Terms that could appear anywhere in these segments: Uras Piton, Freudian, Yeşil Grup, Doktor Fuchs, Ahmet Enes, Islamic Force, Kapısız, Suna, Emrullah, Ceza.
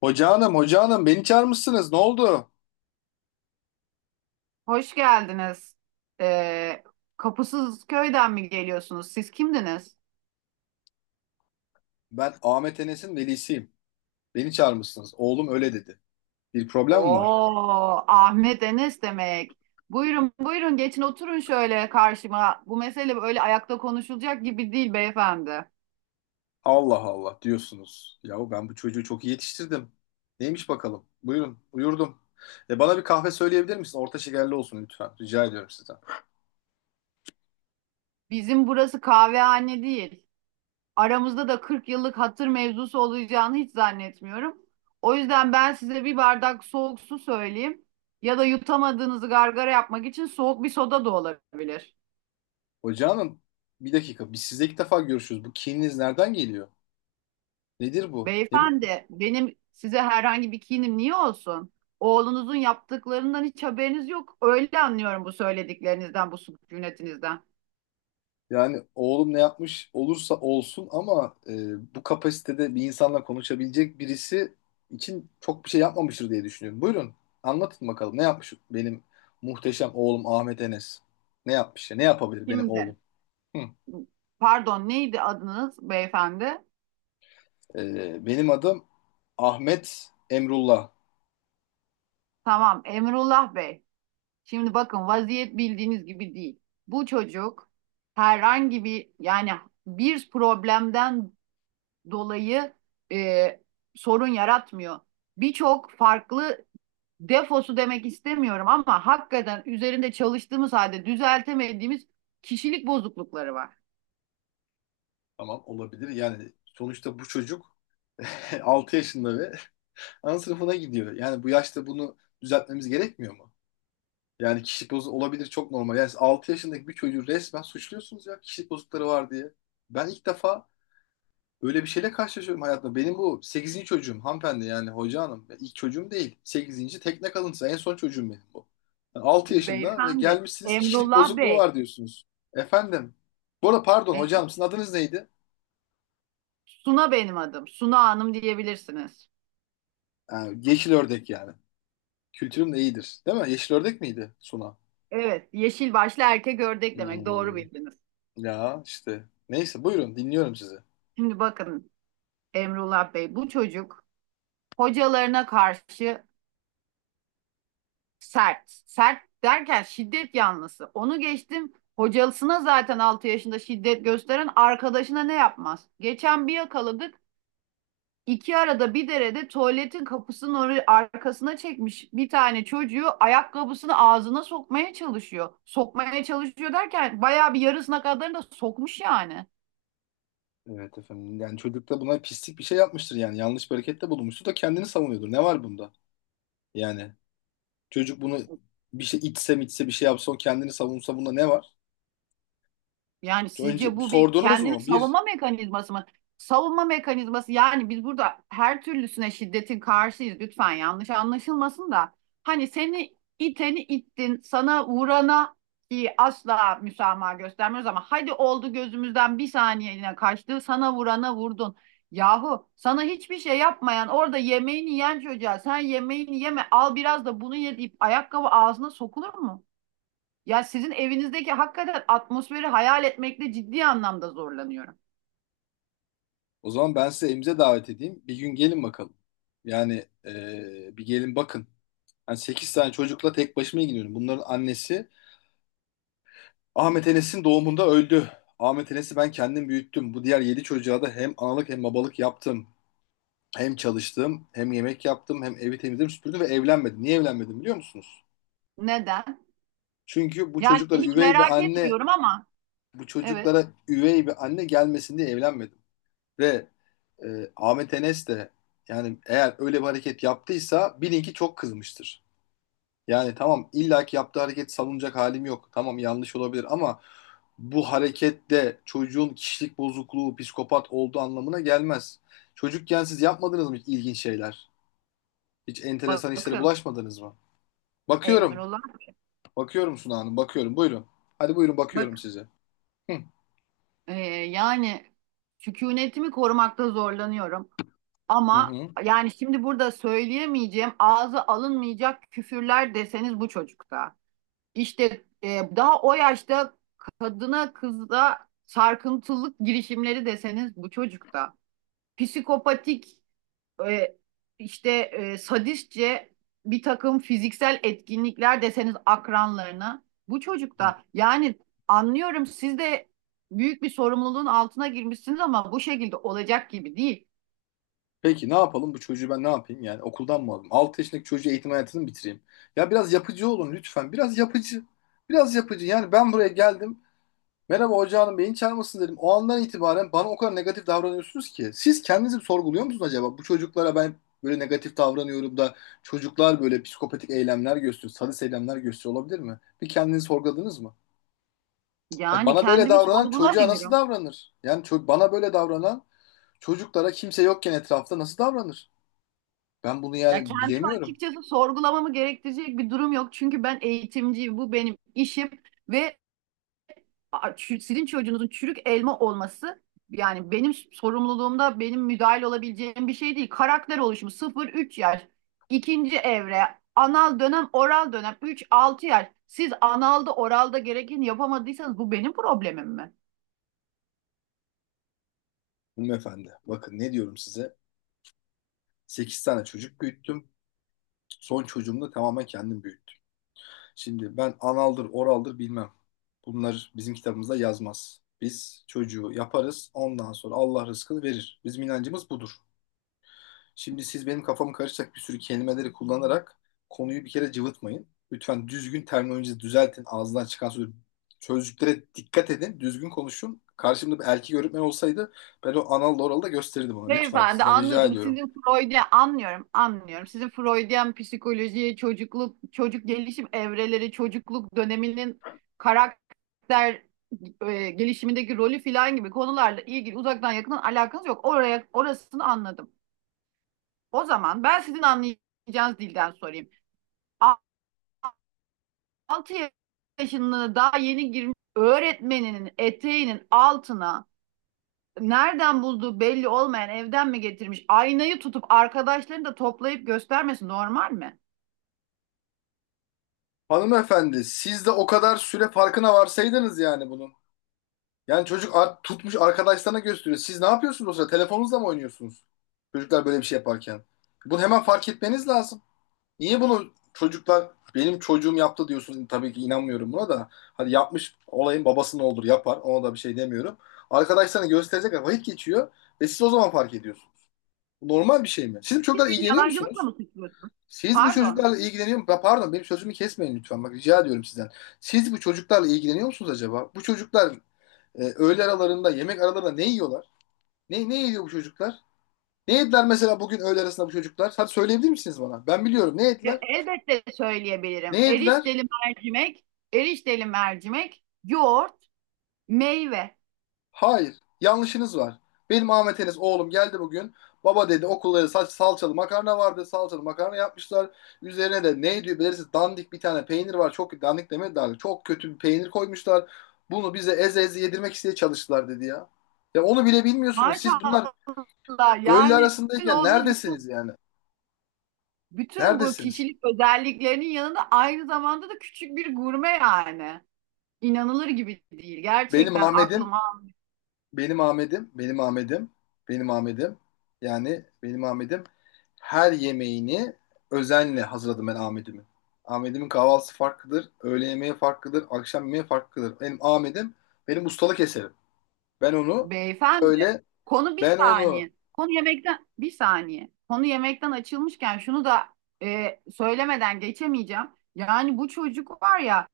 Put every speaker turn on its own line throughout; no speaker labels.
Hoca hanım, hoca hanım beni çağırmışsınız. Ne oldu?
Hoş geldiniz. Ee, Kapısız köyden mi geliyorsunuz? Siz kimdiniz?
Ben Ahmet Enes'in velisiyim. Beni çağırmışsınız. Oğlum öyle dedi. Bir problem mi var?
Oo, Ahmet Enes demek. Buyurun, buyurun, geçin oturun şöyle karşıma. Bu mesele böyle ayakta konuşulacak gibi değil beyefendi.
Allah Allah diyorsunuz. Yahu ben bu çocuğu çok iyi yetiştirdim. Neymiş bakalım? Buyurun, buyurdum. E bana bir kahve söyleyebilir misin? Orta şekerli olsun lütfen. Rica ediyorum sizden.
Bizim burası kahvehane değil. Aramızda da 40 yıllık hatır mevzusu olacağını hiç zannetmiyorum. O yüzden ben size bir bardak soğuk su söyleyeyim. Ya da yutamadığınızı gargara yapmak için soğuk bir soda da olabilir.
Hoca hanım, bir dakika. Biz sizle ilk defa görüşüyoruz. Bu kininiz nereden geliyor? Nedir bu? Ne bu?
Beyefendi, benim size herhangi bir kinim niye olsun? Oğlunuzun yaptıklarından hiç haberiniz yok. Öyle anlıyorum bu söylediklerinizden, bu sükunetinizden.
Yani oğlum ne yapmış olursa olsun ama bu kapasitede bir insanla konuşabilecek birisi için çok bir şey yapmamıştır diye düşünüyorum. Buyurun anlatın bakalım ne yapmış benim muhteşem oğlum Ahmet Enes. Ne yapmış ya? Ne yapabilir benim
Şimdi,
oğlum? Hı.
pardon, neydi adınız beyefendi?
Benim adım Ahmet Emrullah.
Tamam, Emrullah Bey. Şimdi bakın, vaziyet bildiğiniz gibi değil. Bu çocuk herhangi bir, yani bir problemden dolayı e, sorun yaratmıyor. Birçok farklı defosu demek istemiyorum ama hakikaten üzerinde çalıştığımız halde düzeltemediğimiz kişilik bozuklukları var.
Tamam olabilir. Yani sonuçta bu çocuk 6 yaşında ve ana sınıfına gidiyor. Yani bu yaşta bunu düzeltmemiz gerekmiyor mu? Yani kişilik bozukluğu olabilir çok normal. Yani 6 yaşındaki bir çocuğu resmen suçluyorsunuz ya kişilik bozuklukları var diye. Ben ilk defa öyle bir şeyle karşılaşıyorum hayatımda. Benim bu sekizinci çocuğum hanımefendi yani hoca hanım. Ya İlk çocuğum değil. 8. tekne kalıntısı en son çocuğum benim bu. Yani 6 yaşında ve
Beyefendi,
gelmişsiniz kişilik
Emrullah
bozukluğu
Bey,
var diyorsunuz. Efendim. Bu arada pardon
e,
hocam sizin adınız neydi?
Suna benim adım, Suna Hanım diyebilirsiniz.
Ha, yeşil ördek yani. Kültürüm de iyidir. Değil mi? Yeşil ördek miydi Suna?
Evet, yeşil başlı erkek ördek demek, doğru
Hmm,
bildiniz.
ya işte. Neyse buyurun dinliyorum sizi.
Şimdi bakın Emrullah Bey, bu çocuk hocalarına karşı sert. Sert derken şiddet yanlısı. Onu geçtim. Hocasına zaten 6 yaşında şiddet gösteren, arkadaşına ne yapmaz? Geçen bir yakaladık. İki arada bir derede tuvaletin kapısının oraya arkasına çekmiş, bir tane çocuğu ayakkabısını ağzına sokmaya çalışıyor. Sokmaya çalışıyor derken bayağı bir yarısına kadarını da sokmuş yani.
Evet efendim. Yani çocuk da buna pislik bir şey yapmıştır yani. Yanlış bir harekette bulunmuştur da kendini savunuyordur. Ne var bunda? Yani çocuk bunu bir şey içse mi içse bir şey yapsa o kendini savunsa bunda ne var?
Yani
Önce
sizce bu bir
sordunuz
kendini
mu? Bir.
savunma mekanizması mı? Savunma mekanizması, yani biz burada her türlüsüne şiddetin karşıyız. Lütfen yanlış anlaşılmasın da. Hani seni iteni ittin, sana vurana ki asla müsamaha göstermiyoruz, ama hadi oldu gözümüzden bir saniyeliğine kaçtı, sana vurana vurdun. Yahu sana hiçbir şey yapmayan, orada yemeğini yiyen çocuğa, sen yemeğini yeme al biraz da bunu ye deyip ayakkabı ağzına sokulur mu? Ya sizin evinizdeki hakikaten atmosferi hayal etmekte ciddi anlamda zorlanıyorum.
O zaman ben size evimize davet edeyim. Bir gün gelin bakalım. Yani bir gelin bakın. Yani 8 tane çocukla tek başıma ilgileniyorum. Bunların annesi Ahmet Enes'in doğumunda öldü. Ahmet Enes'i ben kendim büyüttüm. Bu diğer 7 çocuğa da hem analık hem babalık yaptım. Hem çalıştım, hem yemek yaptım, hem evi temizledim, süpürdüm ve evlenmedim. Niye evlenmedim biliyor musunuz?
Neden?
Çünkü bu
Yani
çocuklara
hiç
üvey bir
merak
anne,
etmiyorum ama,
bu
evet.
çocuklara üvey bir anne gelmesin diye evlenmedim. Ve e, Ahmet Enes de yani eğer öyle bir hareket yaptıysa bilin ki çok kızmıştır. Yani tamam illaki yaptığı hareket savunacak halim yok. Tamam yanlış olabilir ama bu hareket de çocuğun kişilik bozukluğu, psikopat olduğu anlamına gelmez. Çocukken siz yapmadınız mı hiç ilginç şeyler? Hiç enteresan işlere
Bakın
bulaşmadınız mı? Bakıyorum.
Emrullah,
Bakıyorum Suna Hanım, bakıyorum. Buyurun. Hadi buyurun bakıyorum
bakın.
size. Hı.
Ee, yani sükunetimi korumakta zorlanıyorum
Hı
ama
hı.
yani, şimdi burada söyleyemeyeceğim ağzı alınmayacak küfürler deseniz bu çocukta. İşte daha o yaşta kadına kızda sarkıntılık girişimleri deseniz bu çocukta. Psikopatik e, işte sadistçe bir takım fiziksel etkinlikler deseniz akranlarına, bu
Hı.
çocukta yani. Anlıyorum, siz de büyük bir sorumluluğun altına girmişsiniz ama bu şekilde olacak gibi değil.
Peki ne yapalım bu çocuğu ben ne yapayım yani okuldan mı alayım? 6 yaşındaki çocuğu eğitim hayatını mı bitireyim? Ya biraz yapıcı olun lütfen. Biraz yapıcı. Biraz yapıcı. Yani ben buraya geldim. Merhaba hoca hanım beyin çarpmasın dedim. O andan itibaren bana o kadar negatif davranıyorsunuz ki. Siz kendinizi sorguluyor musunuz acaba? Bu çocuklara ben böyle negatif davranıyorum da çocuklar böyle psikopatik eylemler gösteriyor, sadist eylemler gösteriyor olabilir mi? Bir kendinizi sorguladınız mı?
Yani
Bana böyle
kendimi
davranan çocuğa nasıl
sorgulamıyorum.
davranır? Yani bana böyle davranan çocuklara kimse yokken etrafta nasıl davranır? Ben bunu
Ya
yani
kendimi
bilemiyorum.
açıkçası sorgulamamı gerektirecek bir durum yok. Çünkü ben eğitimciyim. Bu benim işim ve sizin çocuğunuzun çürük elma olması, yani benim sorumluluğumda, benim müdahil olabileceğim bir şey değil. Karakter oluşumu 0-3 yaş, ikinci evre, anal dönem, oral dönem 3-6 yaş. Siz analda oralda gerekeni yapamadıysanız bu benim problemim mi?
Hanımefendi, bakın ne diyorum size. 8 tane çocuk büyüttüm. Son çocuğumu da tamamen kendim büyüttüm. Şimdi ben analdır, oraldır bilmem. Bunlar bizim kitabımızda yazmaz. Biz çocuğu yaparız, ondan sonra Allah rızkını verir. Bizim inancımız budur. Şimdi siz benim kafamı karışacak bir sürü kelimeleri kullanarak konuyu bir kere cıvıtmayın. Lütfen düzgün terminolojinizi düzeltin. Ağzından çıkan sözü sözcüklere dikkat edin. Düzgün konuşun. Karşımda bir erkek öğretmen olsaydı ben o anal oralı da gösterirdim ona. Lütfen
Beyefendi,
sizden rica
anladım.
ediyorum.
Sizin Freud'a, anlıyorum, anlıyorum. Sizin Freudian psikolojiye, çocukluk, çocuk gelişim evreleri, çocukluk döneminin karakter gelişimindeki rolü filan gibi konularla ilgili uzaktan yakından alakanız yok. Orasını anladım. O zaman ben sizin anlayacağınız dilden sorayım. 6 yaşında daha yeni girmiş, öğretmeninin eteğinin altına nereden bulduğu belli olmayan, evden mi getirmiş, aynayı tutup arkadaşlarını da toplayıp göstermesi normal mi?
Hanımefendi siz de o kadar süre farkına varsaydınız yani bunun. Yani çocuk tutmuş arkadaşlarına gösteriyor. Siz ne yapıyorsunuz o sırada? Telefonunuzla mı oynuyorsunuz? Çocuklar böyle bir şey yaparken. Bunu hemen fark etmeniz lazım. Niye bunu çocuklar benim çocuğum yaptı diyorsun tabii ki inanmıyorum buna da. Hadi yapmış olayın babası ne olur yapar ona da bir şey demiyorum. Arkadaşlarına gösterecekler vakit geçiyor ve siz o zaman fark ediyorsunuz. Bu normal bir şey mi? Siz bu
Siz
çocuklarla
beni
ilgileniyor
yalancılıkla
musunuz?
mı suçluyorsunuz?
Siz bu
Pardon.
çocuklarla ilgileniyor musunuz? Pardon benim sözümü kesmeyin lütfen bak rica ediyorum sizden. Siz bu çocuklarla ilgileniyor musunuz acaba? Bu çocuklar öğle aralarında yemek aralarında ne yiyorlar? Ne yiyor bu çocuklar? Ne yediler mesela bugün öğle arasında bu çocuklar? Hadi söyleyebilir misiniz bana? Ben biliyorum ne yediler?
Elbette
Ne
söyleyebilirim.
yediler?
Erişteli mercimek, yoğurt, meyve.
Hayır. Yanlışınız var. Benim Ahmet Enes oğlum geldi bugün. Baba dedi okulları salçalı makarna vardı. Salçalı makarna yapmışlar. Üzerine de ne diyor bilirsiniz dandik bir tane peynir var. Çok dandik demedi daha. Çok kötü bir peynir koymuşlar. Bunu bize eze eze yedirmek isteye çalıştılar dedi ya. Ya onu bile bilmiyorsunuz. Siz bunlar
Maşallah,
öğle
yani sizin
arasındayken
oğlunuz
neredesiniz
bütün
yani?
bütün bu
Neredesiniz?
kişilik özelliklerinin yanında aynı zamanda da küçük bir gurme yani. İnanılır gibi değil.
Benim
Gerçekten
Ahmet'im.
aklıma
Benim Ahmet'im, benim Ahmet'im, benim Ahmet'im. Yani benim Ahmet'im. Her yemeğini özenle hazırladım ben Ahmet'imin. Ahmet'imin kahvaltısı farklıdır, öğle yemeği farklıdır, akşam yemeği farklıdır. Benim Ahmet'im benim ustalık eserim. Ben onu
Beyefendi,
öyle
konu bir
ben onu
saniye. Konu yemekten bir saniye. Konu yemekten açılmışken şunu da söylemeden geçemeyeceğim. Yani bu çocuk var ya,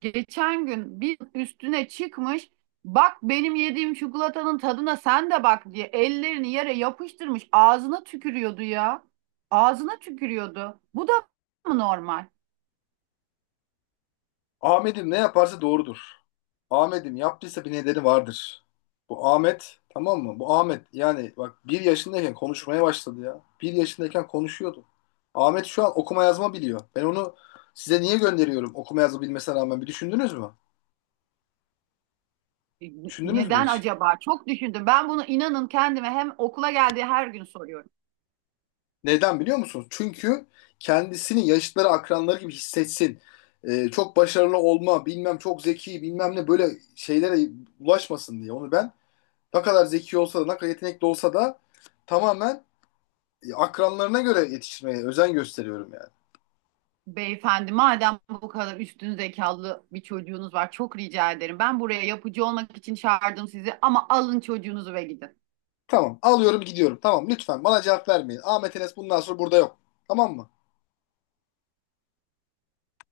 geçen gün bir üstüne çıkmış. Bak, benim yediğim çikolatanın tadına sen de bak diye ellerini yere yapıştırmış. Ağzına tükürüyordu ya. Ağzına tükürüyordu. Bu da mı normal?
Ahmet'im ne yaparsa doğrudur. Ahmet'im yaptıysa bir nedeni vardır. Bu Ahmet tamam mı? Bu Ahmet yani bak bir yaşındayken konuşmaya başladı ya. Bir yaşındayken konuşuyordu. Ahmet şu an okuma yazma biliyor. Ben onu size niye gönderiyorum okuma yazma bilmesine rağmen bir düşündünüz mü?
E,
Düşündünüz mü
Neden
hiç?
acaba? Çok düşündüm. Ben bunu inanın kendime hem, okula geldiği her gün soruyorum.
Neden biliyor musunuz? Çünkü kendisini yaşıtları akranları gibi hissetsin. Çok başarılı olma bilmem çok zeki bilmem ne böyle şeylere ulaşmasın diye. Onu ben ne kadar zeki olsa da ne kadar yetenekli olsa da tamamen akranlarına göre yetiştirmeye özen gösteriyorum yani.
Beyefendi, madem bu kadar üstün zekalı bir çocuğunuz var, çok rica ederim. Ben buraya yapıcı olmak için çağırdım sizi ama alın çocuğunuzu ve gidin.
Tamam alıyorum gidiyorum. Tamam lütfen bana cevap vermeyin. Ahmet Enes bundan sonra burada yok. Tamam mı?